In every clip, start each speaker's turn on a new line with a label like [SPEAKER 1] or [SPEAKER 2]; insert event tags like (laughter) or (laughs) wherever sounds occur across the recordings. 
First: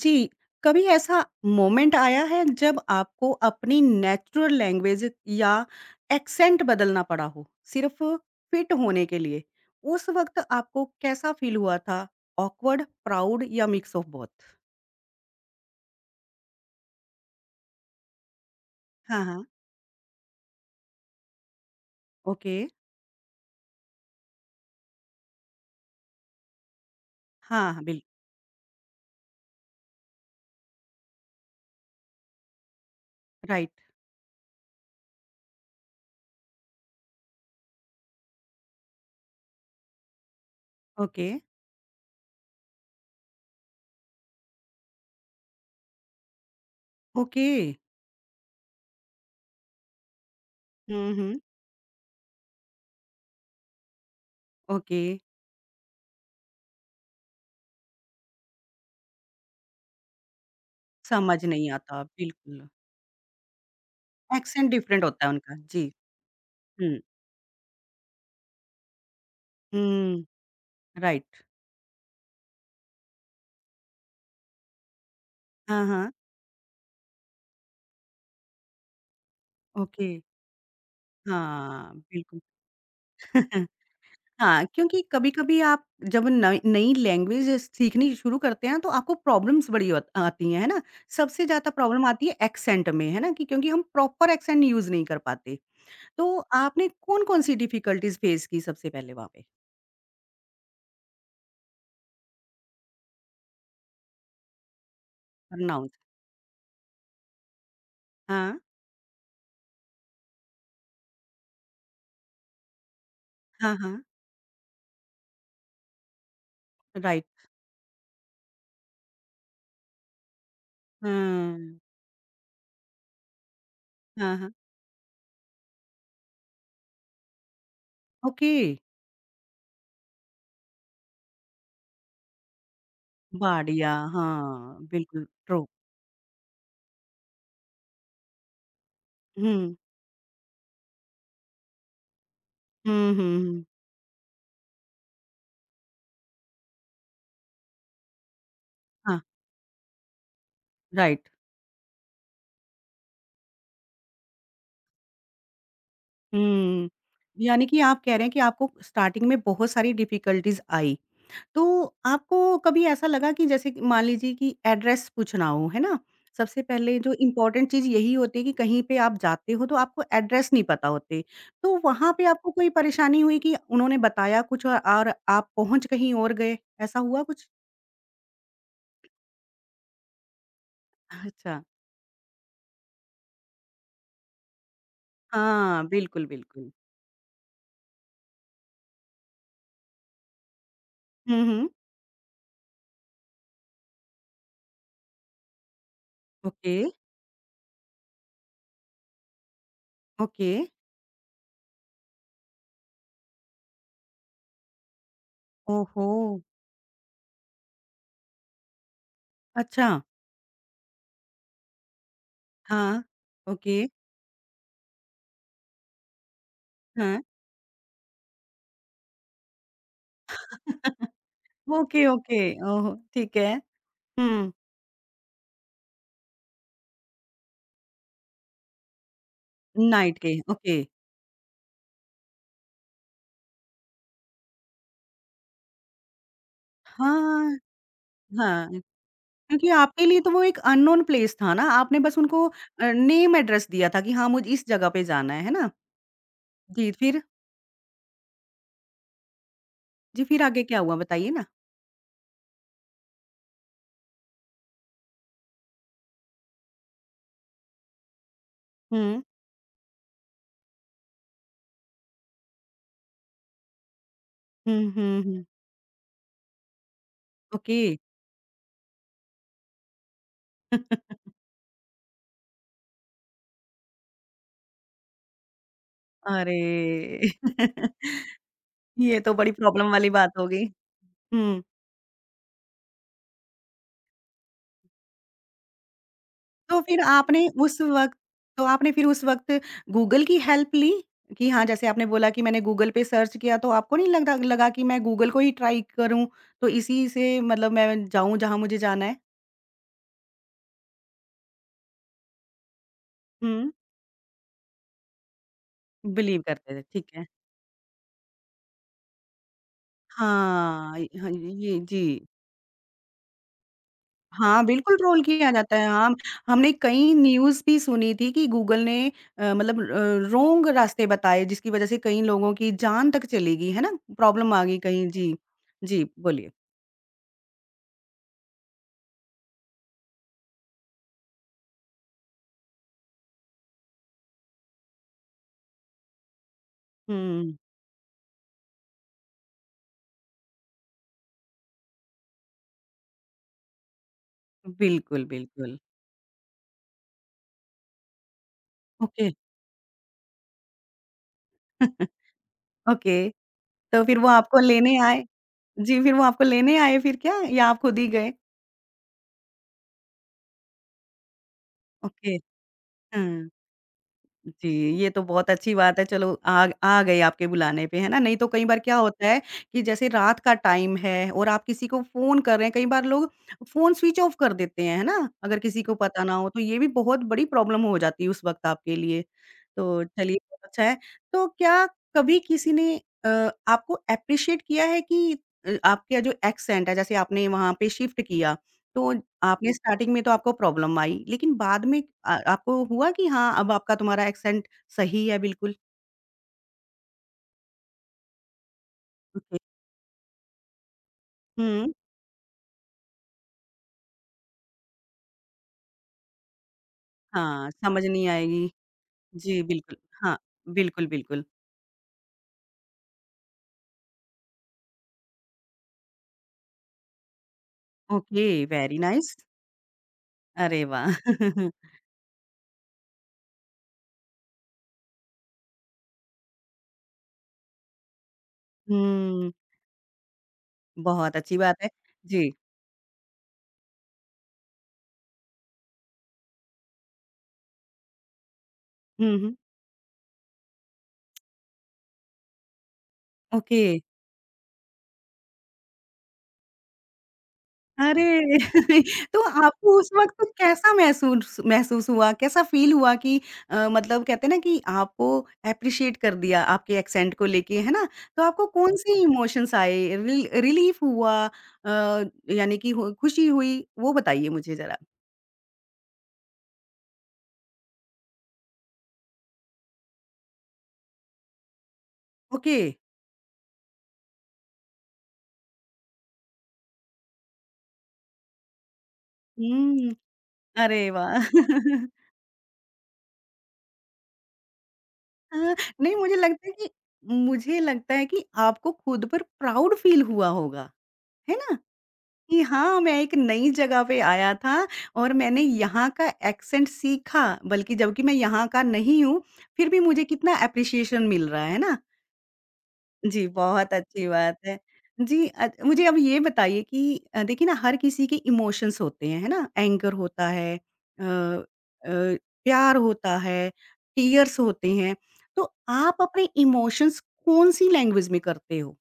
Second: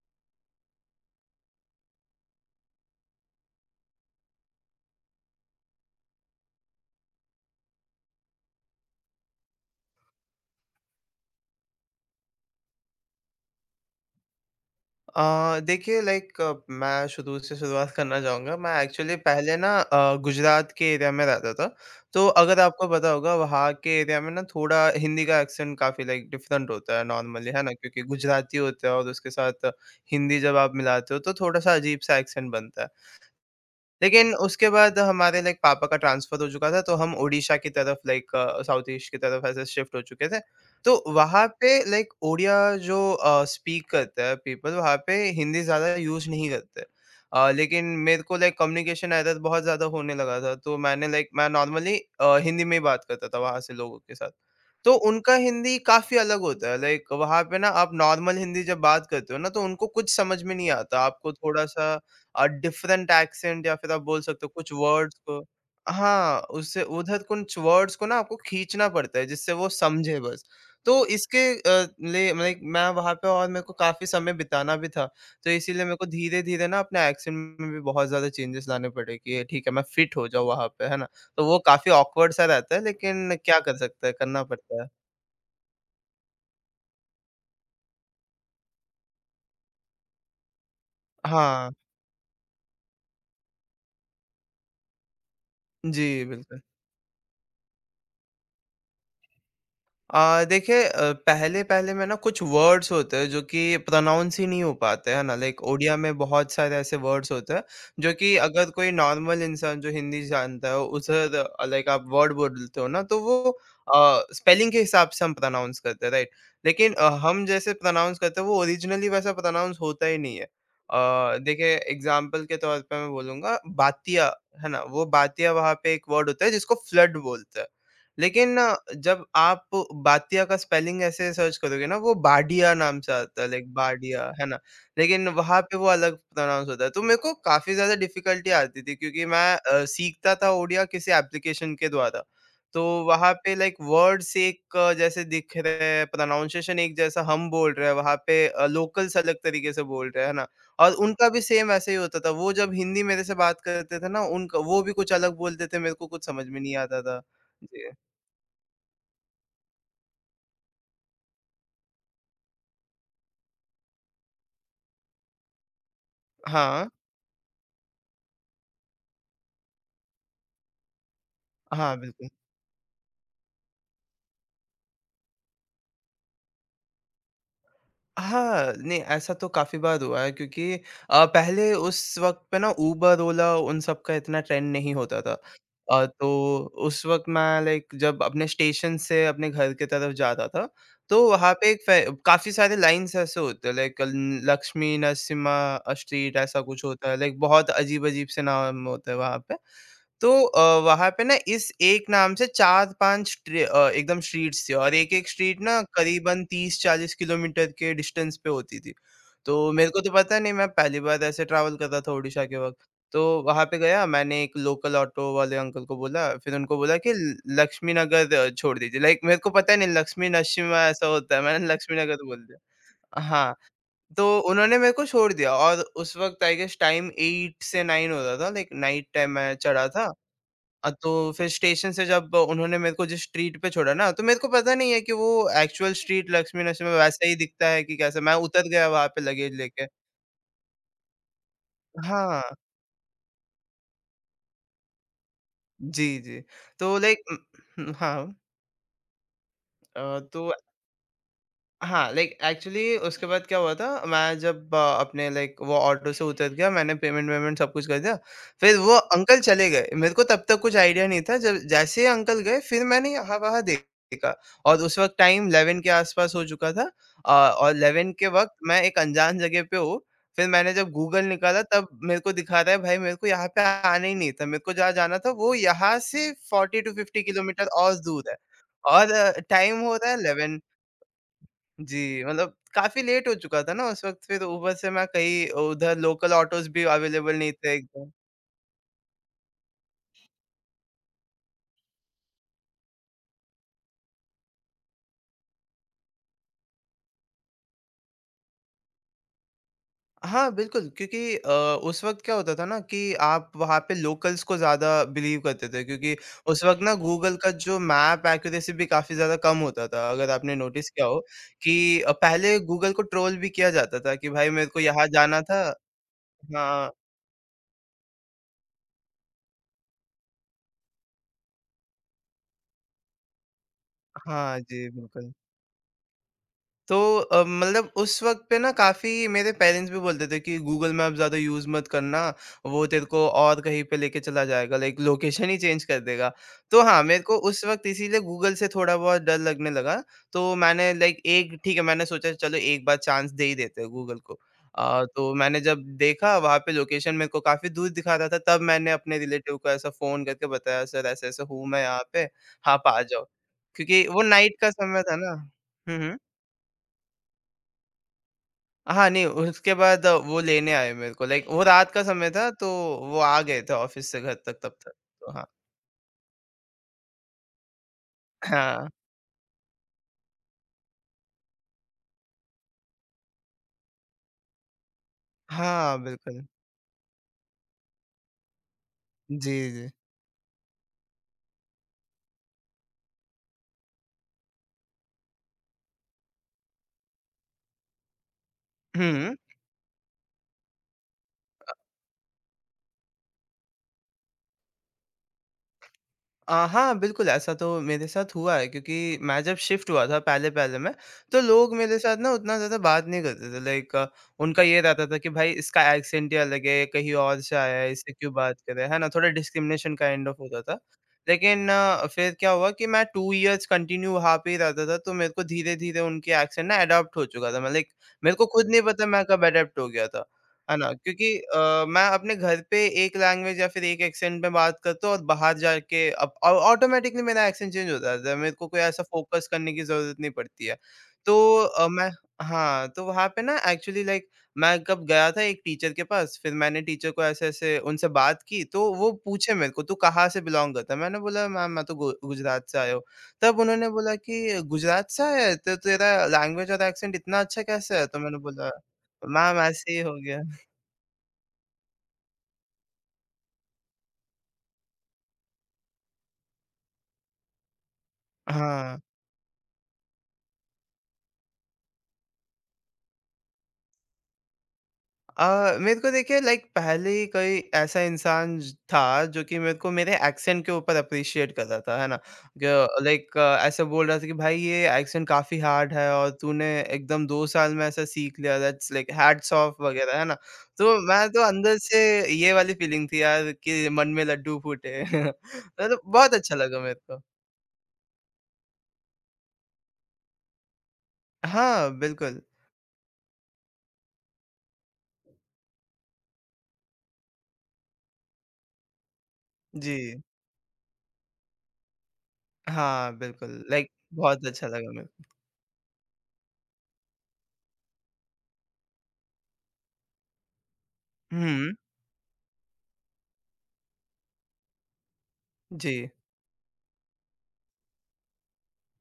[SPEAKER 1] जी, कभी ऐसा मोमेंट आया है जब आपको अपनी नेचुरल लैंग्वेज या एक्सेंट बदलना पड़ा हो, सिर्फ़ फिट होने के लिए? उस वक़्त आपको कैसा फ़ील हुआ था? ऑकवर्ड, प्राउड या मिक्स ऑफ़ बोथ?
[SPEAKER 2] देखिए लाइक मैं शुरू से शुरुआत करना चाहूँगा। मैं एक्चुअली
[SPEAKER 1] हाँ, हाँ।
[SPEAKER 2] पहले ना गुजरात के एरिया में रहता था। तो
[SPEAKER 1] ओके,
[SPEAKER 2] अगर आपको पता होगा वहाँ के एरिया में ना थोड़ा हिंदी का एक्सेंट काफ़ी लाइक डिफरेंट होता है नॉर्मली, है ना?
[SPEAKER 1] हाँ, हाँ, बिल
[SPEAKER 2] क्योंकि गुजराती होते हैं और उसके साथ हिंदी जब आप मिलाते हो तो थोड़ा-सा अजीब-सा एक्सेंट बनता है।
[SPEAKER 1] राइट,
[SPEAKER 2] लेकिन उसके बाद हमारे लाइक पापा का ट्रांसफ़र हो चुका था, तो हम ओडिशा की तरफ लाइक साउथ ईस्ट की तरफ ऐसे शिफ्ट हो चुके थे। तो
[SPEAKER 1] ओके,
[SPEAKER 2] वहाँ पे लाइक ओडिया जो स्पीक करता है पीपल, वहाँ पे हिंदी ज़्यादा यूज़ नहीं करते।
[SPEAKER 1] ओके।
[SPEAKER 2] लेकिन मेरे को लाइक कम्युनिकेशन एरर बहुत ज़्यादा होने लगा था, तो मैंने
[SPEAKER 1] हुँ,
[SPEAKER 2] लाइक
[SPEAKER 1] हुँ,
[SPEAKER 2] मैं नॉर्मली हिंदी में ही बात करता था वहाँ से लोगों के साथ। तो
[SPEAKER 1] ओके,
[SPEAKER 2] उनका हिंदी काफ़ी अलग होता है, लाइक वहाँ पे ना आप नॉर्मल हिंदी जब बात करते हो ना, तो उनको कुछ समझ में नहीं आता, आपको
[SPEAKER 1] समझ नहीं
[SPEAKER 2] थोड़ा-सा
[SPEAKER 1] आता, बिल्कुल।
[SPEAKER 2] डिफरेंट एक्सेंट या फिर आप बोल सकते हो
[SPEAKER 1] एक्सेंट
[SPEAKER 2] कुछ
[SPEAKER 1] डिफरेंट
[SPEAKER 2] वर्ड्स
[SPEAKER 1] होता है
[SPEAKER 2] को
[SPEAKER 1] उनका, जी।
[SPEAKER 2] हाँ, उससे
[SPEAKER 1] हुँ,
[SPEAKER 2] उधर कुछ वर्ड्स को ना आपको खींचना पड़ता है जिससे वो समझे
[SPEAKER 1] हुँ,
[SPEAKER 2] बस। तो
[SPEAKER 1] राइट,
[SPEAKER 2] इसके लिए लाइक मैं वहाँ पे और मेरे को काफ़ी समय बिताना भी था, तो
[SPEAKER 1] हाँ,
[SPEAKER 2] इसीलिए मेरे को
[SPEAKER 1] हाँ,
[SPEAKER 2] धीरे-धीरे ना अपने एक्सेंट में भी बहुत ज़्यादा चेंजेस लाने पड़े कि ये ठीक है, मैं
[SPEAKER 1] ओके,
[SPEAKER 2] फिट हो जाऊँ वहाँ पे, है ना? तो वो काफ़ी
[SPEAKER 1] हाँ,
[SPEAKER 2] ऑकवर्ड
[SPEAKER 1] बिल्कुल।
[SPEAKER 2] सा रहता है लेकिन क्या
[SPEAKER 1] (laughs)
[SPEAKER 2] कर सकते हैं, करना
[SPEAKER 1] हाँ,
[SPEAKER 2] पड़ता है।
[SPEAKER 1] क्योंकि कभी-कभी आप जब नई नई लैंग्वेज सीखनी शुरू करते हैं तो आपको प्रॉब्लम्स बड़ी अत आती हैं, है ना? सबसे ज़्यादा
[SPEAKER 2] हाँ।
[SPEAKER 1] प्रॉब्लम आती है एक्सेंट में, है ना? कि क्योंकि हम प्रॉपर एक्सेंट यूज़ नहीं कर पाते।
[SPEAKER 2] जी,
[SPEAKER 1] तो
[SPEAKER 2] बिल्कुल।
[SPEAKER 1] आपने कौन-कौन सी डिफिकल्टीज़ फेस की सबसे पहले वहाँ पे?
[SPEAKER 2] देखिए पहले-पहले में ना कुछ वर्ड्स होते हैं जो कि प्रोनाउंस ही नहीं हो पाते, है ना? लाइक
[SPEAKER 1] प्रनाउंस
[SPEAKER 2] ओडिया में बहुत सारे ऐसे वर्ड्स होते हैं जो कि
[SPEAKER 1] हाँ,
[SPEAKER 2] अगर कोई नॉर्मल इंसान जो हिंदी जानता है उधर लाइक आप वर्ड बोलते हो ना तो वो
[SPEAKER 1] हाँ, हाँ,
[SPEAKER 2] स्पेलिंग के हिसाब से हम प्रोनाउंस करते हैं, राइट? लेकिन
[SPEAKER 1] राइट।
[SPEAKER 2] हम जैसे प्रोनाउंस करते हैं वो ओरिजिनली वैसा प्रोनाउंस होता ही नहीं है। देखिए
[SPEAKER 1] हाँ,
[SPEAKER 2] एग्ज़ाम्पल के तौर पे मैं बोलूँगा बातिया,
[SPEAKER 1] हाँ, हाँ,
[SPEAKER 2] है ना? वो बातिया वहाँ पे एक वर्ड होता है जिसको फ्लड बोलते हैं।
[SPEAKER 1] ओके,
[SPEAKER 2] लेकिन जब आप बातिया का स्पेलिंग ऐसे सर्च करोगे ना वो बाडिया नाम से आता है लाइक
[SPEAKER 1] बढ़िया,
[SPEAKER 2] बाडिया है ना?
[SPEAKER 1] हाँ, बिल्कुल
[SPEAKER 2] लेकिन वहाँ
[SPEAKER 1] ट्रू।
[SPEAKER 2] पे वो अलग प्रोनाउंस होता है। तो मेरे को काफ़ी ज़्यादा डिफ़िकल्टी आती थी क्योंकि मैं
[SPEAKER 1] हुँ,
[SPEAKER 2] सीखता था ओडिया किसी एप्लीकेशन के द्वारा। तो
[SPEAKER 1] हुँ,
[SPEAKER 2] वहाँ
[SPEAKER 1] हुँ,
[SPEAKER 2] पे
[SPEAKER 1] हुँ,
[SPEAKER 2] लाइक वर्ड्स एक जैसे दिख रहे हैं, प्रोनाउंसिएशन एक जैसा हम बोल रहे हैं, वहाँ पे लोकल्स
[SPEAKER 1] हाँ,
[SPEAKER 2] अलग तरीके से बोल रहे हैं, है ना? और
[SPEAKER 1] राइट।
[SPEAKER 2] उनका भी सेम ऐसे ही होता था। वो जब हिंदी मेरे से बात करते थे ना उनका वो भी कुछ अलग बोलते थे, मेरे को कुछ समझ में नहीं
[SPEAKER 1] हुँ।
[SPEAKER 2] आता था।
[SPEAKER 1] यानी कि
[SPEAKER 2] जी।
[SPEAKER 1] आप कह रहे हैं कि आपको स्टार्टिंग में बहुत सारी डिफ़िकल्टीज़ आई। तो आपको कभी ऐसा लगा कि जैसे कि मान लीजिए कि एड्रेस पूछना हो, है ना? सबसे
[SPEAKER 2] हाँ,
[SPEAKER 1] पहले जो इम्पोर्टेंट चीज़ यही होती है कि कहीं पे आप जाते हो तो आपको एड्रेस नहीं पता होते। तो
[SPEAKER 2] हाँ,
[SPEAKER 1] वहाँ पे
[SPEAKER 2] बिल्कुल।
[SPEAKER 1] आपको कोई परेशानी हुई कि उन्होंने बताया कुछ और आप पहुँच कहीं और गए, ऐसा हुआ कुछ?
[SPEAKER 2] हाँ, नहीं ऐसा तो काफ़ी बार हुआ है क्योंकि
[SPEAKER 1] अच्छा।
[SPEAKER 2] पहले उस वक़्त पे ना उबर, ओला उन सब का इतना ट्रेंड नहीं होता था।
[SPEAKER 1] हाँ, बिल्कुल,
[SPEAKER 2] तो
[SPEAKER 1] बिल्कुल।
[SPEAKER 2] उस वक़्त मैं लाइक जब अपने स्टेशन से अपने घर की तरफ जाता था, तो
[SPEAKER 1] हुँ,
[SPEAKER 2] वहाँ
[SPEAKER 1] हुँ।
[SPEAKER 2] पे एक फे काफ़ी सारे लाइन्स ऐसे होते हैं लाइक ल लक्ष्मी नरसिम्हा स्ट्रीट ऐसा
[SPEAKER 1] ओके।
[SPEAKER 2] कुछ होता है, लाइक बहुत अजीब-अजीब से नाम होते हैं वहाँ पे। तो
[SPEAKER 1] ओके।
[SPEAKER 2] वहाँ पे ना इस एक नाम से 4-5 एकदम स्ट्रीट्स थी और एक-एक स्ट्रीट ना
[SPEAKER 1] ओहो!
[SPEAKER 2] करीबन 30-40 किलोमीटर के डिस्टेंस पे होती थी। तो
[SPEAKER 1] अच्छा।
[SPEAKER 2] मेरे को तो पता नहीं मैं पहली बार ऐसे ट्रैवल कर रहा था ओडिशा के वक़्त।
[SPEAKER 1] हाँ।
[SPEAKER 2] तो वहाँ
[SPEAKER 1] ओके।
[SPEAKER 2] पे गया मैंने एक लोकल ऑटो वाले अंकल को बोला फिर उनको बोला कि
[SPEAKER 1] हाँ।
[SPEAKER 2] ल लक्ष्मी नगर छोड़ दीजिए। लाइक मेरे को पता नहीं लक्ष्मी नशीमा ऐसा होता है
[SPEAKER 1] (laughs)
[SPEAKER 2] मैंने लक्ष्मी
[SPEAKER 1] ओके,
[SPEAKER 2] नगर
[SPEAKER 1] ओके।
[SPEAKER 2] बोल दिया।
[SPEAKER 1] ओह! ठीक है।
[SPEAKER 2] हाँ, तो
[SPEAKER 1] हुँ।
[SPEAKER 2] उन्होंने मेरे को छोड़ दिया और उस वक़्त आई गेस टाइम 8 से 9 हो रहा था लाइक नाइट टाइम मैं चढ़ा था।
[SPEAKER 1] नाइट के, ओके।
[SPEAKER 2] तो फिर स्टेशन से जब उन्होंने मेरे को जिस स्ट्रीट पे छोड़ा ना, तो मेरे को पता नहीं है कि वो एक्चुअल स्ट्रीट लक्ष्मी नरसिम्हा में वैसा ही
[SPEAKER 1] हाँ,
[SPEAKER 2] दिखता है कि कैसा। मैं उतर
[SPEAKER 1] हाँ।
[SPEAKER 2] गया वहाँ पे लगेज
[SPEAKER 1] क्योंकि
[SPEAKER 2] लेके।
[SPEAKER 1] आपके लिए तो वो एक अननोन प्लेस था ना, आपने बस
[SPEAKER 2] हाँ।
[SPEAKER 1] उनको नेम एड्रेस दिया था कि हाँ, मुझे इस जगह पे जाना है ना?
[SPEAKER 2] जी, जी।
[SPEAKER 1] जी,
[SPEAKER 2] तो
[SPEAKER 1] फिर?
[SPEAKER 2] लाइक हाँ। अ,
[SPEAKER 1] जी, फिर
[SPEAKER 2] तो
[SPEAKER 1] आगे क्या हुआ बताइए ना?
[SPEAKER 2] हाँ, लाइक एक्चुअली उसके बाद क्या हुआ था मैं जब अपने लाइक वो ऑटो से उतर गया मैंने पेमेंट-वेमेंट सब कुछ कर दिया। फिर वो
[SPEAKER 1] हुँ।
[SPEAKER 2] अंकल चले गए। मेरे को तब तक कुछ आइडिया नहीं था जब जैसे ही अंकल गए फिर मैंने यहाँ-वहाँ देखा
[SPEAKER 1] हुँ,
[SPEAKER 2] और उस वक़्त
[SPEAKER 1] हुँ, हुँ।
[SPEAKER 2] टाइम 11 के आस-पास हो चुका था और
[SPEAKER 1] ओके।
[SPEAKER 2] 11 के वक़्त मैं एक अनजान जगह पे हूँ। फिर मैंने जब गूगल
[SPEAKER 1] (laughs)
[SPEAKER 2] निकाला तब मेरे को दिखा रहा है भाई मेरे को यहाँ पे आना ही नहीं था। मेरे को जहाँ जाना था वो यहाँ से
[SPEAKER 1] अरे!
[SPEAKER 2] 40 टू 50 किलोमीटर और दूर है
[SPEAKER 1] (laughs) ये तो
[SPEAKER 2] और
[SPEAKER 1] बड़ी
[SPEAKER 2] टाइम
[SPEAKER 1] प्रॉब्लम
[SPEAKER 2] हो
[SPEAKER 1] वाली
[SPEAKER 2] रहा है
[SPEAKER 1] बात हो
[SPEAKER 2] 11
[SPEAKER 1] गई। हुँ।
[SPEAKER 2] जी, मतलब काफ़ी लेट हो चुका था ना उस वक़्त फिर ऊबर से मैं कहीं उधर लोकल ऑटोज़
[SPEAKER 1] तो
[SPEAKER 2] भी
[SPEAKER 1] फिर
[SPEAKER 2] अवेलेबल
[SPEAKER 1] आपने
[SPEAKER 2] नहीं थे
[SPEAKER 1] उस
[SPEAKER 2] एकदम।
[SPEAKER 1] वक़्त तो आपने फिर उस वक़्त गूगल की हेल्प ली? कि हाँ, जैसे आपने बोला कि मैंने गूगल पे सर्च किया तो आपको नहीं लगता लगा कि मैं गूगल को ही ट्राई करूँ, तो इसी से मतलब मैं जाऊँ जहाँ मुझे जाना है?
[SPEAKER 2] हाँ, बिल्कुल क्योंकि उस वक़्त क्या होता था ना कि आप
[SPEAKER 1] हुँ।
[SPEAKER 2] वहाँ पे लोकल्स को ज़्यादा बिलीव करते थे क्योंकि
[SPEAKER 1] बिलीव
[SPEAKER 2] उस
[SPEAKER 1] करते
[SPEAKER 2] वक़्त
[SPEAKER 1] थे,
[SPEAKER 2] ना
[SPEAKER 1] ठीक है।
[SPEAKER 2] गूगल का जो मैप एक्यूरेसी भी काफ़ी ज़्यादा कम होता था। अगर आपने नोटिस
[SPEAKER 1] हाँ,
[SPEAKER 2] किया
[SPEAKER 1] इ
[SPEAKER 2] हो
[SPEAKER 1] हाँ, ये
[SPEAKER 2] कि
[SPEAKER 1] जी।
[SPEAKER 2] पहले गूगल को ट्रोल भी किया जाता था कि भाई
[SPEAKER 1] हाँ,
[SPEAKER 2] मेरे को
[SPEAKER 1] बिल्कुल
[SPEAKER 2] यहाँ
[SPEAKER 1] ट्रोल
[SPEAKER 2] जाना
[SPEAKER 1] किया
[SPEAKER 2] था
[SPEAKER 1] जाता है। हम हमने
[SPEAKER 2] हाँ,
[SPEAKER 1] कई न्यूज़ भी सुनी थी कि गूगल ने मतलब रॉन्ग रास्ते बताए जिसकी वज़ह से कई लोगों की जान तक चली गई, है ना? प्रॉब्लम
[SPEAKER 2] हाँ
[SPEAKER 1] आ गई
[SPEAKER 2] जी,
[SPEAKER 1] कहीं
[SPEAKER 2] बिल्कुल।
[SPEAKER 1] जी। जी, बोलिए।
[SPEAKER 2] तो मतलब उस वक़्त पे ना काफ़ी मेरे पेरेंट्स भी बोलते थे कि गूगल मैप ज़्यादा यूज़ मत करना, वो तेरे को और कहीं पे लेके चला जाएगा, लाइक लोकेशन ही चेंज कर देगा। तो हाँ, मेरे को
[SPEAKER 1] हुँ।
[SPEAKER 2] उस वक़्त इसीलिए गूगल से थोड़ा बहुत डर लगने लगा। तो मैंने लाइक एक ठीक है, मैंने सोचा चलो एक बार चांस दे ही देते हैं गूगल को।
[SPEAKER 1] बिल्कुल,
[SPEAKER 2] तो मैंने
[SPEAKER 1] बिल्कुल।
[SPEAKER 2] जब देखा वहाँ पे लोकेशन मेरे को काफ़ी दूर दिखा रहा था, तब मैंने अपने
[SPEAKER 1] ओके।
[SPEAKER 2] रिलेटिव को ऐसा फ़ोन करके बताया, "सर ऐसे-ऐसे हूँ मैं यहाँ
[SPEAKER 1] (laughs)
[SPEAKER 2] पे, आप आ जाओ।"
[SPEAKER 1] ओके, तो
[SPEAKER 2] क्योंकि
[SPEAKER 1] फिर
[SPEAKER 2] वो
[SPEAKER 1] वो
[SPEAKER 2] नाइट
[SPEAKER 1] आपको
[SPEAKER 2] का
[SPEAKER 1] लेने
[SPEAKER 2] समय था
[SPEAKER 1] आए
[SPEAKER 2] ना। हुँ,
[SPEAKER 1] जी, फिर
[SPEAKER 2] हुँ।
[SPEAKER 1] वो आपको लेने आए फिर क्या या आप खुद ही गए?
[SPEAKER 2] हाँ, नहीं उसके बाद वो लेने आए मेरे को लाइक वो रात का समय
[SPEAKER 1] ओके।
[SPEAKER 2] था तो वो आ
[SPEAKER 1] हाँ।
[SPEAKER 2] गए थे ऑफ़िस से घर तक
[SPEAKER 1] जी,
[SPEAKER 2] तब तक,
[SPEAKER 1] ये तो
[SPEAKER 2] तो हाँ।
[SPEAKER 1] बहुत अच्छी बात है चलो आ आ गए आपके बुलाने पे, है ना? नहीं तो कई बार
[SPEAKER 2] हाँ।
[SPEAKER 1] क्या होता है कि जैसे रात का टाइम है और आप किसी को फ़ोन कर रहे हैं, कई बार लोग फ़ोन स्विच ऑफ कर देते हैं, है ना? अगर किसी को
[SPEAKER 2] हाँ,
[SPEAKER 1] पता ना
[SPEAKER 2] बिल्कुल।
[SPEAKER 1] हो तो ये भी बहुत बड़ी प्रॉब्लम हो जाती है उस वक़्त आपके लिए।
[SPEAKER 2] जी, जी।
[SPEAKER 1] तो चलिए बहुत अच्छा है। तो क्या कभी किसी ने आपको एप्रिशिएट किया है कि आपका जो एक्सेंट है जैसे आपने वहाँ पे शिफ्ट किया तो
[SPEAKER 2] हुँ।
[SPEAKER 1] आपने स्टार्टिंग में तो आपको प्रॉब्लम आई, लेकिन बाद में आपको हुआ कि हाँ, अब आपका तुम्हारा एक्सेंट सही है बिल्कुल?
[SPEAKER 2] हाँ, बिल्कुल ऐसा तो मेरे साथ हुआ है क्योंकि मैं
[SPEAKER 1] ओके।
[SPEAKER 2] जब शिफ्ट हुआ था पहले-पहले में, तो लोग
[SPEAKER 1] हुँ,
[SPEAKER 2] मेरे साथ ना उतना ज़्यादा बात नहीं करते थे। लाइक उनका ये रहता था कि भाई इसका एक्सेंट ही अलग है, कहीं और से
[SPEAKER 1] हाँ,
[SPEAKER 2] आया है,
[SPEAKER 1] समझ
[SPEAKER 2] इससे
[SPEAKER 1] नहीं
[SPEAKER 2] क्यों बात
[SPEAKER 1] आएगी।
[SPEAKER 2] करें, है ना? थोड़ा
[SPEAKER 1] जी,
[SPEAKER 2] डिस्क्रिमिनेशन
[SPEAKER 1] बिल्कुल।
[SPEAKER 2] काइंड
[SPEAKER 1] हाँ,
[SPEAKER 2] ऑफ होता था।
[SPEAKER 1] बिल्कुल, बिल्कुल।
[SPEAKER 2] लेकिन फिर क्या हुआ कि मैं 2 इयर्स कंटिन्यू वहाँ पे ही रहता था, तो मेरे को धीरे-धीरे उनके एक्सेंट ना अडॉप्ट हो चुका था। मैं लाइक मेरे
[SPEAKER 1] ओके,
[SPEAKER 2] को खुद नहीं
[SPEAKER 1] वेरी
[SPEAKER 2] पता मैं
[SPEAKER 1] नाइस।
[SPEAKER 2] कब अडॉप्ट हो गया था। है
[SPEAKER 1] अरे
[SPEAKER 2] ना?
[SPEAKER 1] वाह!
[SPEAKER 2] क्योंकि
[SPEAKER 1] (laughs)
[SPEAKER 2] मैं अपने घर पे एक लैंग्वेज या फिर एक एक्सेंट में बात करता हूँ और बाहर जाके अप ऑ ऑटोमैटिकली मेरा एक्सेंट चेंज हो जाता है, मेरे को कोई ऐसा फोकस
[SPEAKER 1] हुँ,
[SPEAKER 2] करने की ज़रूरत नहीं पड़ती है।
[SPEAKER 1] बहुत
[SPEAKER 2] तो
[SPEAKER 1] अच्छी बात है।
[SPEAKER 2] मैं
[SPEAKER 1] जी।
[SPEAKER 2] हाँ, तो वहाँ पे ना एक्चुअली लाइक मैं कब गया था एक टीचर के पास, फिर मैंने टीचर को ऐसे-ऐसे उनसे बात की, तो वो
[SPEAKER 1] हुँ, हुँ।
[SPEAKER 2] पूछे मेरे को, "तू कहाँ से बिलॉन्ग करता है?" मैंने बोला, "मैम, मैं तो गु गुजरात से आया हूँ।" तब
[SPEAKER 1] ओके।
[SPEAKER 2] उन्होंने बोला कि, "गुजरात से आया है? तो तेरा लैंग्वेज और एक्सेंट इतना अच्छा कैसे है?" तो
[SPEAKER 1] अरे!
[SPEAKER 2] मैंने बोला,
[SPEAKER 1] (laughs) तो
[SPEAKER 2] "मैम, ऐसे
[SPEAKER 1] आपको
[SPEAKER 2] ही
[SPEAKER 1] उस
[SPEAKER 2] हो गया।"
[SPEAKER 1] वक़्त कैसा महसूस महसूस हुआ? कैसा फ़ील हुआ कि मतलब कहते हैं ना कि आपको एप्रिशिएट कर दिया आपके एक्सेंट को लेके, है ना? तो आपको
[SPEAKER 2] हाँ।
[SPEAKER 1] कौन-से इमोशंस आए? रिलीफ़ हुआ यानी कि हो खुशी हुई? वो बताइए मुझे ज़रा।
[SPEAKER 2] मेरे को देखिए लाइक पहले ही कोई ऐसा इंसान ज था जो कि मेरे को मेरे एक्सेंट के ऊपर अप्रिशिएट कर रहा था, है ना?
[SPEAKER 1] ओके।
[SPEAKER 2] ग लाइक ऐसे बोल रहा था कि भाई ये एक्सेंट काफ़ी हार्ड है और तूने एकदम 2 साल में ऐसा सीख लिया दैट्स लाइक हैट्स ऑफ
[SPEAKER 1] हुँ।
[SPEAKER 2] वगैरह, है ना? तो
[SPEAKER 1] अरे
[SPEAKER 2] मैं
[SPEAKER 1] वाह!
[SPEAKER 2] तो अंदर से
[SPEAKER 1] (laughs)
[SPEAKER 2] ये वाली फीलिंग थी यार कि मन में लड्डू फूटे। (laughs)
[SPEAKER 1] हाँ,
[SPEAKER 2] मतलब
[SPEAKER 1] नहीं
[SPEAKER 2] बहुत
[SPEAKER 1] मुझे
[SPEAKER 2] अच्छा
[SPEAKER 1] लगता है
[SPEAKER 2] लगा
[SPEAKER 1] कि
[SPEAKER 2] मेरे को।
[SPEAKER 1] मुझे लगता है कि आपको खुद पर प्राउड फ़ील हुआ होगा, है ना?
[SPEAKER 2] हाँ, बिल्कुल।
[SPEAKER 1] कि हाँ, मैं एक नई जगह पे आया था और मैंने यहाँ का एक्सेंट सीखा, बल्कि जबकि मैं यहाँ का नहीं हूँ, फिर भी
[SPEAKER 2] जी।
[SPEAKER 1] मुझे कितना एप्रिसिएशन मिल रहा है ना?
[SPEAKER 2] हाँ,
[SPEAKER 1] जी,
[SPEAKER 2] बिल्कुल लाइक
[SPEAKER 1] बहुत अच्छी
[SPEAKER 2] बहुत
[SPEAKER 1] बात
[SPEAKER 2] अच्छा
[SPEAKER 1] है।
[SPEAKER 2] लगा मेरे को।
[SPEAKER 1] जी, मुझे अब ये बताइए कि देखिए ना हर किसी के इमोशंस होते हैं, है ना? एंगर होता है
[SPEAKER 2] हुँ,
[SPEAKER 1] प्यार होता है, टीयर्स होते हैं, तो
[SPEAKER 2] जी।
[SPEAKER 1] आप अपने इमोशंस कौन-सी लैंग्वेज में करते हो?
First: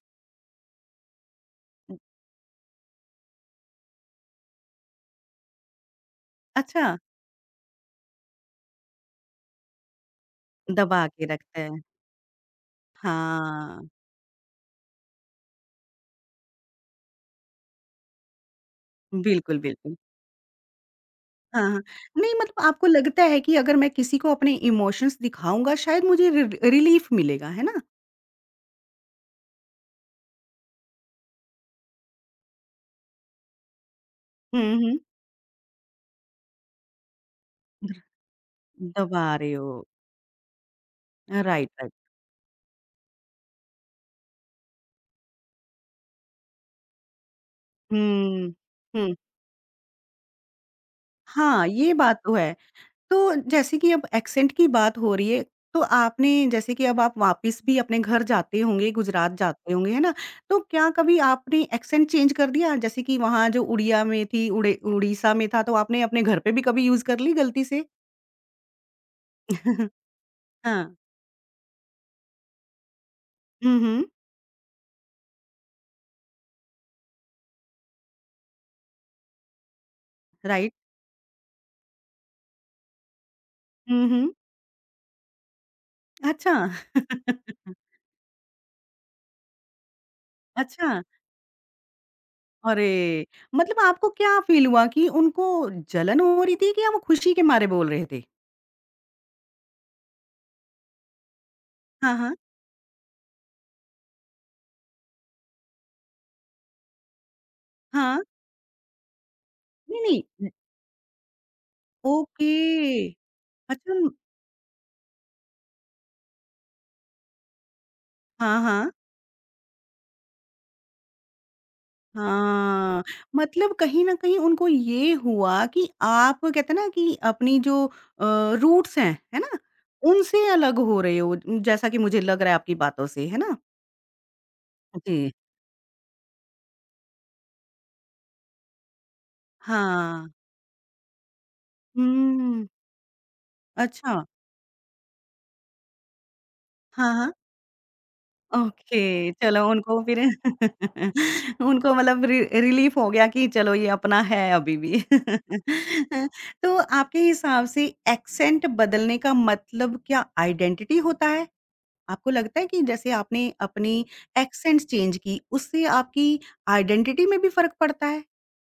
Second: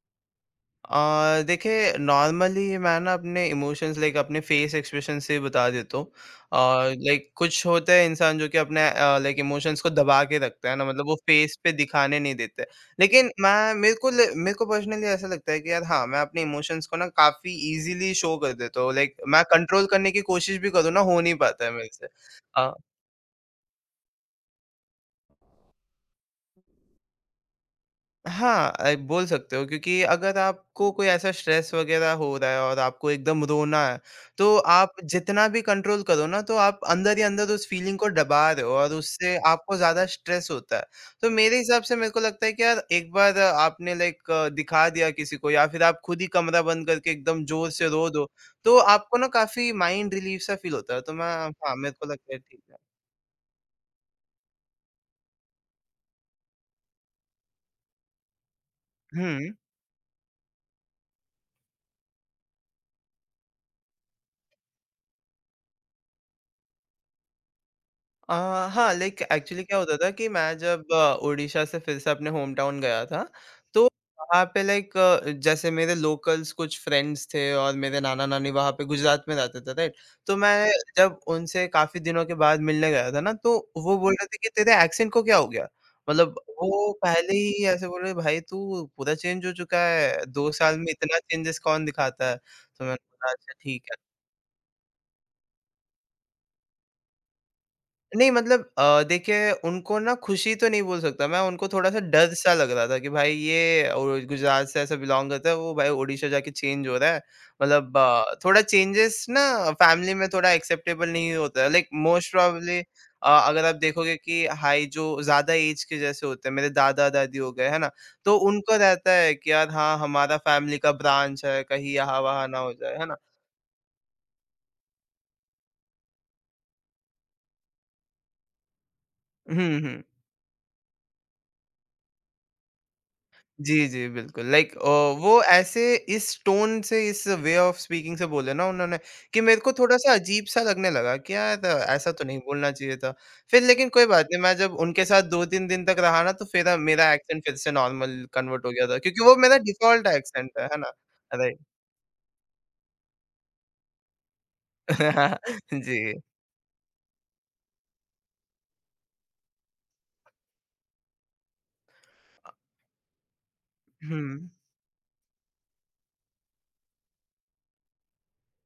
[SPEAKER 2] देखिए नॉर्मली मैं ना अपने इमोशंस लाइक अपने फेस एक्सप्रेशन से बता देता हूँ। अ,
[SPEAKER 1] अच्छा,
[SPEAKER 2] लाइक कुछ होते हैं इंसान जो कि अपने लाइक इमोशंस को दबा के रखता है ना
[SPEAKER 1] दबा
[SPEAKER 2] मतलब वो
[SPEAKER 1] के
[SPEAKER 2] फेस
[SPEAKER 1] रखते
[SPEAKER 2] पे
[SPEAKER 1] हैं।
[SPEAKER 2] दिखाने नहीं देते। लेकिन मैं
[SPEAKER 1] हाँ।
[SPEAKER 2] मेरे को पर्सनली ऐसा लगता है कि यार हाँ, मैं अपने इमोशंस को ना काफ़ी ईज़िली शो कर देता हूँ। लाइक मैं
[SPEAKER 1] बिल्कुल,
[SPEAKER 2] कंट्रोल
[SPEAKER 1] बिल्कुल।
[SPEAKER 2] करने की कोशिश भी करूँ ना हो नहीं
[SPEAKER 1] हाँ,
[SPEAKER 2] पाता है
[SPEAKER 1] हाँ।
[SPEAKER 2] मेरे से।
[SPEAKER 1] नहीं मतलब
[SPEAKER 2] अ,
[SPEAKER 1] आपको लगता है कि अगर मैं किसी को अपने इमोशंस दिखाऊँगा शायद मुझे रिलीफ़ मिलेगा, है ना?
[SPEAKER 2] हाँ, बोल सकते हो क्योंकि अगर आपको कोई ऐसा स्ट्रेस वग़ैरह हो रहा है और आपको एकदम रोना है, तो
[SPEAKER 1] हुँ,
[SPEAKER 2] आप
[SPEAKER 1] हुँ।
[SPEAKER 2] जितना भी कंट्रोल करो ना, तो आप अंदर ही अंदर उस फ़ीलिंग को दबा रहे हो और
[SPEAKER 1] दबा
[SPEAKER 2] उससे
[SPEAKER 1] रहे हो।
[SPEAKER 2] आपको ज़्यादा स्ट्रेस होता है। तो मेरे
[SPEAKER 1] राइट,
[SPEAKER 2] हिसाब
[SPEAKER 1] राइट।
[SPEAKER 2] से मेरे को लगता है कि यार एक बार आपने लाइक दिखा दिया किसी को या फिर आप खुद ही कमरा बंद करके एकदम ज़ोर से रो दो,
[SPEAKER 1] हुँ,
[SPEAKER 2] तो
[SPEAKER 1] हुँ।
[SPEAKER 2] आपको ना काफ़ी माइंड रिलीफ़ सा फ़ील होता है। तो मैं
[SPEAKER 1] हाँ,
[SPEAKER 2] हाँ,
[SPEAKER 1] ये
[SPEAKER 2] मेरे को
[SPEAKER 1] बात तो
[SPEAKER 2] लगता है
[SPEAKER 1] है।
[SPEAKER 2] ठीक है।
[SPEAKER 1] तो जैसे कि अब एक्सेंट की बात हो रही है, तो आपने जैसे कि अब आप वापस भी अपने घर जाते होंगे, गुजरात
[SPEAKER 2] हुँ।
[SPEAKER 1] जाते होंगे, है ना? तो क्या कभी आपने एक्सेंट चेंज कर दिया? जैसे कि वहाँ जो उड़िया में थी उड़े उड़ीसा में था, तो आपने अपने घर पे भी कभी यूज़ कर ली गलती से?
[SPEAKER 2] अ, हाँ, लाइक एक्चुअली क्या
[SPEAKER 1] (laughs)
[SPEAKER 2] होता था कि मैं जब
[SPEAKER 1] हाँ।
[SPEAKER 2] उड़ीसा से फिर से अपने होम टाउन गया था,
[SPEAKER 1] हुँ,
[SPEAKER 2] तो
[SPEAKER 1] हुँ।
[SPEAKER 2] वहाँ पे लाइक जैसे मेरे लोकल्स कुछ फ्रेंड्स थे और मेरे नाना-नानी वहाँ पे गुजरात में रहते थे, राइट? तो मैं
[SPEAKER 1] राइट।
[SPEAKER 2] जब उनसे काफ़ी दिनों के बाद मिलने गया था ना, तो वो
[SPEAKER 1] हुँ,
[SPEAKER 2] बोल रहे
[SPEAKER 1] हुँ।
[SPEAKER 2] थे कि तेरे एक्सेंट को क्या हो गया? मतलब
[SPEAKER 1] अच्छा।
[SPEAKER 2] वो पहले
[SPEAKER 1] (laughs)
[SPEAKER 2] ही ऐसे बोल रहे, "भाई तू पूरा चेंज हो चुका है, 2 साल में
[SPEAKER 1] अच्छा,
[SPEAKER 2] इतना चेंजेस कौन दिखाता है?" तो मैंने
[SPEAKER 1] अरे!
[SPEAKER 2] बोला, "अच्छा
[SPEAKER 1] मतलब
[SPEAKER 2] ठीक है।"
[SPEAKER 1] आपको क्या फ़ील हुआ कि उनको जलन हो रही थी कि या वो खुशी के मारे बोल रहे थे?
[SPEAKER 2] नहीं मतलब देखिए उनको ना खुशी तो नहीं बोल सकता मैं, उनको थोड़ा-सा
[SPEAKER 1] हाँ,
[SPEAKER 2] डर
[SPEAKER 1] हाँ।
[SPEAKER 2] सा लग रहा था कि भाई ये गुजरात से ऐसा बिलॉन्ग करता है, वो भाई ओडिशा जाके चेंज हो रहा है। मतलब
[SPEAKER 1] हाँ।
[SPEAKER 2] थोड़ा चेंजेस ना
[SPEAKER 1] नहीं,
[SPEAKER 2] फैमिली
[SPEAKER 1] नहीं।
[SPEAKER 2] में
[SPEAKER 1] न
[SPEAKER 2] थोड़ा एक्सेप्टेबल नहीं होता है। Like most
[SPEAKER 1] okay.
[SPEAKER 2] प्रोबेबली अगर आप
[SPEAKER 1] अच्छा
[SPEAKER 2] देखोगे कि हाई जो ज़्यादा एज के जैसे होते हैं, मेरे दादा-दादी हो गए, है ना? तो
[SPEAKER 1] हाँ,
[SPEAKER 2] उनको
[SPEAKER 1] हाँ।
[SPEAKER 2] रहता है कि यार हाँ, हमारा फैमिली का ब्रांच है, कहीं यहाँ-वहाँ ना हो जाए,
[SPEAKER 1] हाँ,
[SPEAKER 2] है ना?
[SPEAKER 1] मतलब कहीं न कहीं उनको ये हुआ कि आप कहते हैं ना कि अपनी जो रूट्स हैं, है ना?
[SPEAKER 2] हुँ, हुँ।
[SPEAKER 1] उनसे अलग हो रहे हो, जैसा कि मुझे लग रहा है आपकी बातों से, है ना?
[SPEAKER 2] जी, जी, बिल्कुल लाइक
[SPEAKER 1] जी।
[SPEAKER 2] वो ऐसे इस टोन से इस वे ऑफ स्पीकिंग से बोले ना उन्होंने कि मेरे को थोड़ा-सा
[SPEAKER 1] हाँ।
[SPEAKER 2] अजीब-सा लगने लगा कि यार ऐसा तो नहीं
[SPEAKER 1] हुँ।
[SPEAKER 2] बोलना चाहिए था। फिर लेकिन कोई
[SPEAKER 1] अच्छा।
[SPEAKER 2] बात नहीं मैं जब उनके साथ 2-3 दिन तक रहा ना तो फिर मेरा
[SPEAKER 1] हाँ, हाँ।
[SPEAKER 2] एक्सेंट फिर से नॉर्मल कन्वर्ट हो गया था क्योंकि
[SPEAKER 1] ओके,
[SPEAKER 2] वो मेरा
[SPEAKER 1] चलो उनको
[SPEAKER 2] डिफ़ॉल्ट
[SPEAKER 1] फिर
[SPEAKER 2] एक्सेंट है ना? राइट
[SPEAKER 1] (laughs) उनको मतलब रि रिलीफ़ हो गया कि चलो ये अपना है अभी भी।
[SPEAKER 2] (laughs) जी।
[SPEAKER 1] (laughs) तो आपके हिसाब से एक्सेंट बदलने का मतलब क्या आइडेंटिटी होता है? आपको लगता है कि जैसे आपने अपनी
[SPEAKER 2] हुँ।
[SPEAKER 1] एक्सेंट चेंज की, उससे आपकी आइडेंटिटी में भी फ़र्क पड़ता है?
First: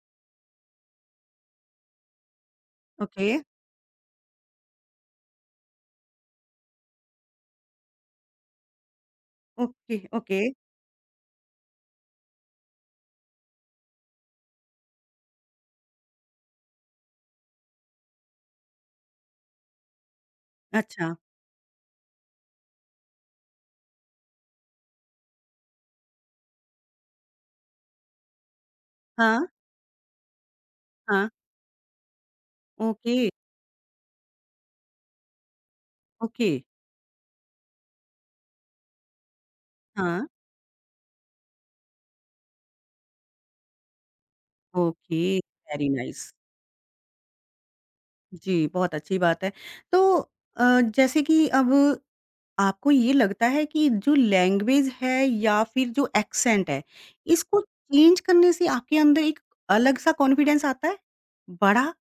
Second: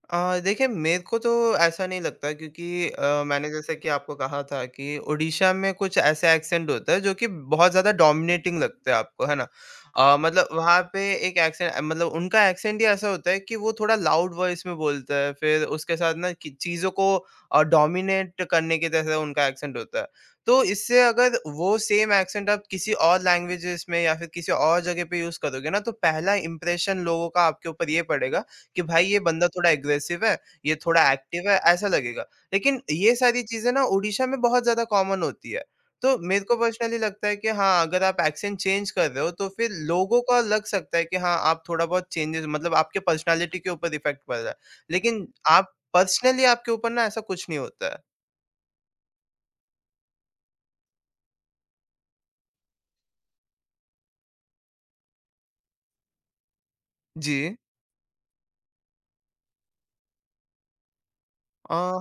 [SPEAKER 2] देखिए मेरे को तो ऐसा नहीं लगता क्योंकि
[SPEAKER 1] ओके,
[SPEAKER 2] मैंने जैसा कि आपको कहा था कि उड़ीसा में कुछ ऐसा एक्सेंट होता है जो कि बहुत ज़्यादा डोमिनेटिंग लगता है आपको, है ना?
[SPEAKER 1] Okay, okay.
[SPEAKER 2] मतलब वहाँ पे एक एक्सेंट मतलब उनका एक्सेंट ही ऐसा होता है कि वो थोड़ा लाउड वॉइस में बोलता है, फिर उसके साथ ना कि चीज़ों को डोमिनेट करने के जैसा उनका एक्सेंट होता है। तो इससे
[SPEAKER 1] अच्छा।
[SPEAKER 2] अगर वो सेम एक्सेंट आप किसी और लैंग्वेजेज़ में या फिर किसी और जगह पे यूज़ करोगे ना, तो पहला इंप्रेशन लोगों का आपके ऊपर ये पड़ेगा कि भाई ये
[SPEAKER 1] हाँ,
[SPEAKER 2] बंदा थोड़ा एग्रेसिव है, ये थोड़ा
[SPEAKER 1] हाँ।
[SPEAKER 2] एक्टिव है, ऐसा लगेगा। लेकिन ये
[SPEAKER 1] ओके,
[SPEAKER 2] सारी चीज़ें ना ओडिशा में बहुत ज़्यादा कॉमन होती है। तो मेरे
[SPEAKER 1] ओके।
[SPEAKER 2] को पर्सनली लगता है कि हाँ, अगर आप एक्सेंट चेंज कर रहे हो तो फिर
[SPEAKER 1] हाँ,
[SPEAKER 2] लोगों का लग सकता है कि हाँ, आप थोड़ा बहुत चेंजेज़ मतलब आपके पर्सनैलिटी के ऊपर इफ़ेक्ट पड़ रहा है।
[SPEAKER 1] ओके।
[SPEAKER 2] लेकिन आप
[SPEAKER 1] वेरी नाइस।
[SPEAKER 2] पर्सनली आपके ऊपर ना ऐसा कुछ नहीं होता है।
[SPEAKER 1] जी, बहुत अच्छी बात है। तो अ, जैसे कि अब आपको ये लगता है कि जो लैंग्वेज है या फिर जो एक्सेंट है,
[SPEAKER 2] जी।
[SPEAKER 1] इसको चेंज करने से आपके अंदर एक अलग-सा कॉन्फिडेंस आता है?
[SPEAKER 2] अ,
[SPEAKER 1] बढ़ा?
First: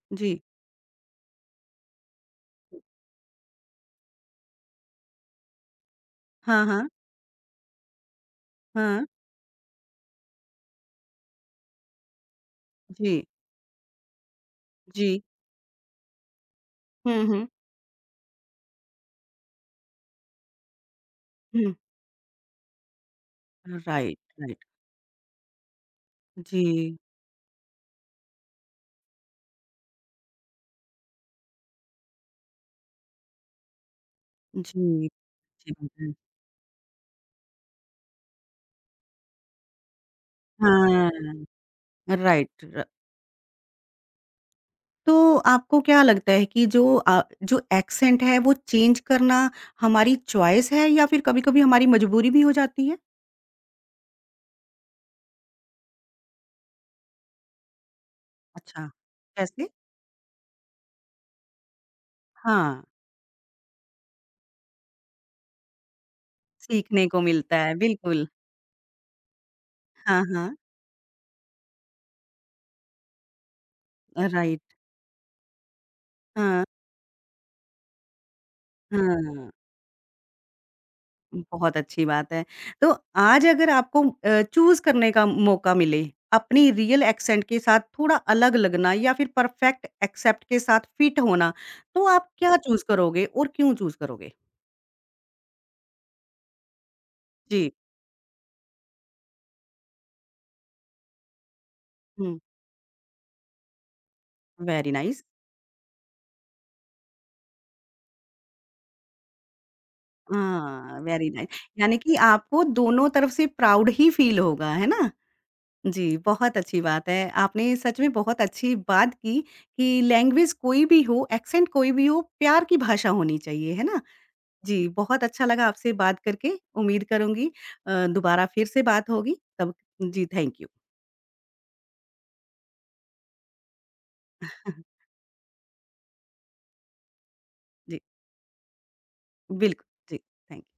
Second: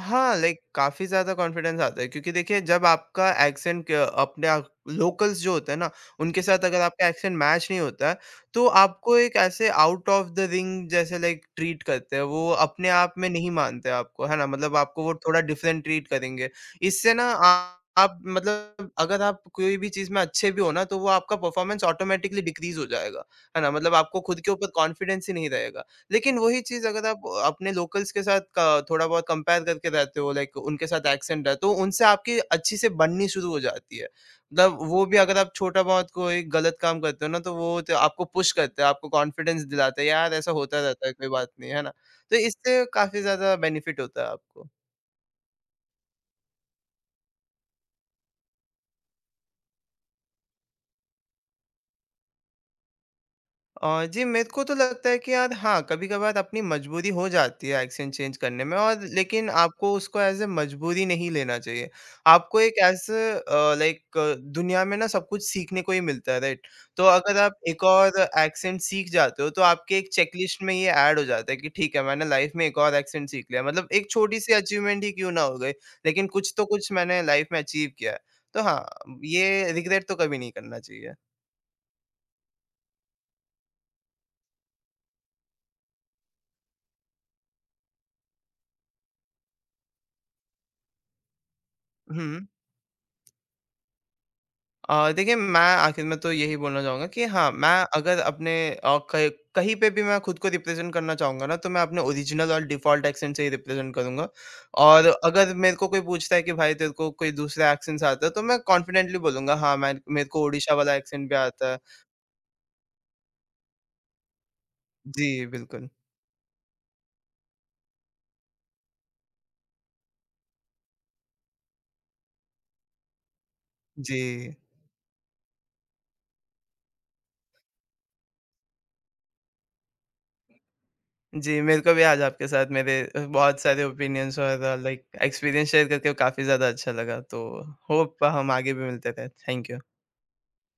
[SPEAKER 2] हाँ,
[SPEAKER 1] जी।
[SPEAKER 2] लाइक काफ़ी ज़्यादा कॉन्फिडेंस आता है क्योंकि देखिए जब आपका एक्सेंट क अपने आप लोकल्स जो होते हैं ना, उनके
[SPEAKER 1] हाँ,
[SPEAKER 2] साथ अगर
[SPEAKER 1] हाँ।
[SPEAKER 2] आपका एक्सेंट मैच नहीं होता है, तो
[SPEAKER 1] हाँ।
[SPEAKER 2] आपको एक ऐसे आउट ऑफ द रिंग जैसे लाइक ट्रीट करते हैं, वो अपने आप
[SPEAKER 1] जी,
[SPEAKER 2] में नहीं मानते आपको, है ना? मतलब आपको
[SPEAKER 1] जी।
[SPEAKER 2] वो थोड़ा डिफरेंट ट्रीट करेंगे। इससे
[SPEAKER 1] हुँ,
[SPEAKER 2] ना
[SPEAKER 1] हुँ।
[SPEAKER 2] आप मतलब अगर आप कोई भी चीज़ में अच्छे भी हो ना, तो वो आपका
[SPEAKER 1] हुँ।
[SPEAKER 2] परफॉर्मेंस ऑटोमैटिकली डिक्रीज़ हो जाएगा, है ना? मतलब
[SPEAKER 1] राइट,
[SPEAKER 2] आपको खुद के
[SPEAKER 1] राइट।
[SPEAKER 2] ऊपर कॉन्फिडेंस ही नहीं रहेगा। लेकिन वही चीज़
[SPEAKER 1] जी,
[SPEAKER 2] अगर आप अपने लोकल्स के साथ क थोड़ा बहुत कंपेयर करके रहते हो लाइक उनके साथ एक्सेंट है, तो उनसे आपकी अच्छी से बननी शुरू हो जाती है। मतलब वो
[SPEAKER 1] जी,
[SPEAKER 2] भी अगर आप
[SPEAKER 1] जी,
[SPEAKER 2] छोटा-बहुत
[SPEAKER 1] बिल्कुल।
[SPEAKER 2] कोई गलत काम करते हो ना, तो वो तो आपको पुश करते हैं, आपको कॉन्फिडेंस दिलाते हैं, यार ऐसा होता रहता
[SPEAKER 1] हाँ,
[SPEAKER 2] है, कोई बात नहीं, है ना?
[SPEAKER 1] राइट,
[SPEAKER 2] तो इससे
[SPEAKER 1] राइट।
[SPEAKER 2] काफ़ी ज़्यादा बेनिफिट होता है आपको।
[SPEAKER 1] तो आपको क्या लगता है कि जो एक्सेंट है वो चेंज करना हमारी चॉइस है या फिर कभी-कभी हमारी मजबूरी भी हो जाती है?
[SPEAKER 2] जी मेरे को तो लगता है कि यार हाँ, कभी-कभार अपनी मजबूरी हो जाती है एक्शन चेंज करने में
[SPEAKER 1] अच्छा,
[SPEAKER 2] और लेकिन
[SPEAKER 1] कैसे?
[SPEAKER 2] आपको उसको एज़ अ मजबूरी नहीं लेना चाहिए। आपको एक
[SPEAKER 1] हाँ,
[SPEAKER 2] एज़ अ, दुनिया में ना सब कुछ सीखने को ही मिलता है, राइट? तो
[SPEAKER 1] सीखने को
[SPEAKER 2] अगर आप
[SPEAKER 1] मिलता है,
[SPEAKER 2] एक और
[SPEAKER 1] बिल्कुल।
[SPEAKER 2] एक्सेंट सीख जाते हो तो आपके एक
[SPEAKER 1] हाँ, हाँ।
[SPEAKER 2] चेकलिस्ट में ये ऐड हो जाता है कि ठीक है, मैंने लाइफ़ में एक और एक्सेंट सीख लिया। मतलब एक छोटी-सी
[SPEAKER 1] राइट,
[SPEAKER 2] अचीवमेंट ही क्यों ना हो गई, लेकिन कुछ
[SPEAKER 1] हाँ,
[SPEAKER 2] तो कुछ मैंने लाइफ़ में अचीव किया है। तो हाँ,
[SPEAKER 1] हाँ।
[SPEAKER 2] ये रिग्रेट तो कभी नहीं करना चाहिए।
[SPEAKER 1] बहुत अच्छी बात है। तो आज अगर आपको चूज़ करने का मौका मिले, अपनी रियल एक्सेंट के साथ थोड़ा अलग लगना या फिर परफेक्ट एक्सेप्ट के साथ फिट होना, तो आप
[SPEAKER 2] हुँ।
[SPEAKER 1] क्या चूज़ करोगे और क्यों चूज़ करोगे?
[SPEAKER 2] देखिए मैं आखिर में तो यही बोलना चाहूँगा कि हाँ,
[SPEAKER 1] जी।
[SPEAKER 2] मैं अगर अपने कहीं कहीं पे भी मैं खुद को रिप्रेज़ेंट करना चाहूँगा ना, तो मैं अपने
[SPEAKER 1] हुँ।
[SPEAKER 2] ओरिजिनल और डिफ़ॉल्ट एक्सेंट से ही रिप्रेज़ेंट करूँगा।
[SPEAKER 1] वेरी
[SPEAKER 2] और
[SPEAKER 1] नाइस।
[SPEAKER 2] अगर मेरे को कोई पूछता है कि भाई तेरे को कोई दूसरा एक्सेंट्स आता है, तो मैं कॉन्फिडेंटली बोलूँगा हाँ, मैं मेरे को ओडिशा वाला
[SPEAKER 1] हाँ, वेरी
[SPEAKER 2] एक्सेंट भी
[SPEAKER 1] नाइस।
[SPEAKER 2] आता है।
[SPEAKER 1] यानी कि आपको दोनों तरफ से प्राउड ही फ़ील होगा, है ना?
[SPEAKER 2] जी, बिल्कुल।
[SPEAKER 1] जी, बहुत अच्छी बात है। आपने सच में बहुत अच्छी बात की कि लैंग्वेज कोई भी हो, एक्सेंट कोई भी हो, प्यार की भाषा होनी चाहिए, है ना?
[SPEAKER 2] जी।
[SPEAKER 1] जी, बहुत अच्छा लगा आपसे बात करके। उम्मीद करूँगी दोबारा फिर से बात होगी। तब जी, थैंक यू।
[SPEAKER 2] जी, मेरे को भी आज आपके साथ मेरे बहुत सारे ओपिनियंस और
[SPEAKER 1] (laughs)
[SPEAKER 2] लाइक एक्सपीरियंस शेयर करके काफ़ी ज़्यादा अच्छा लगा। तो
[SPEAKER 1] जी,
[SPEAKER 2] होप हम आगे भी मिलते रहें। Thank you.
[SPEAKER 1] बिल्कुल। जी, थैंक यू।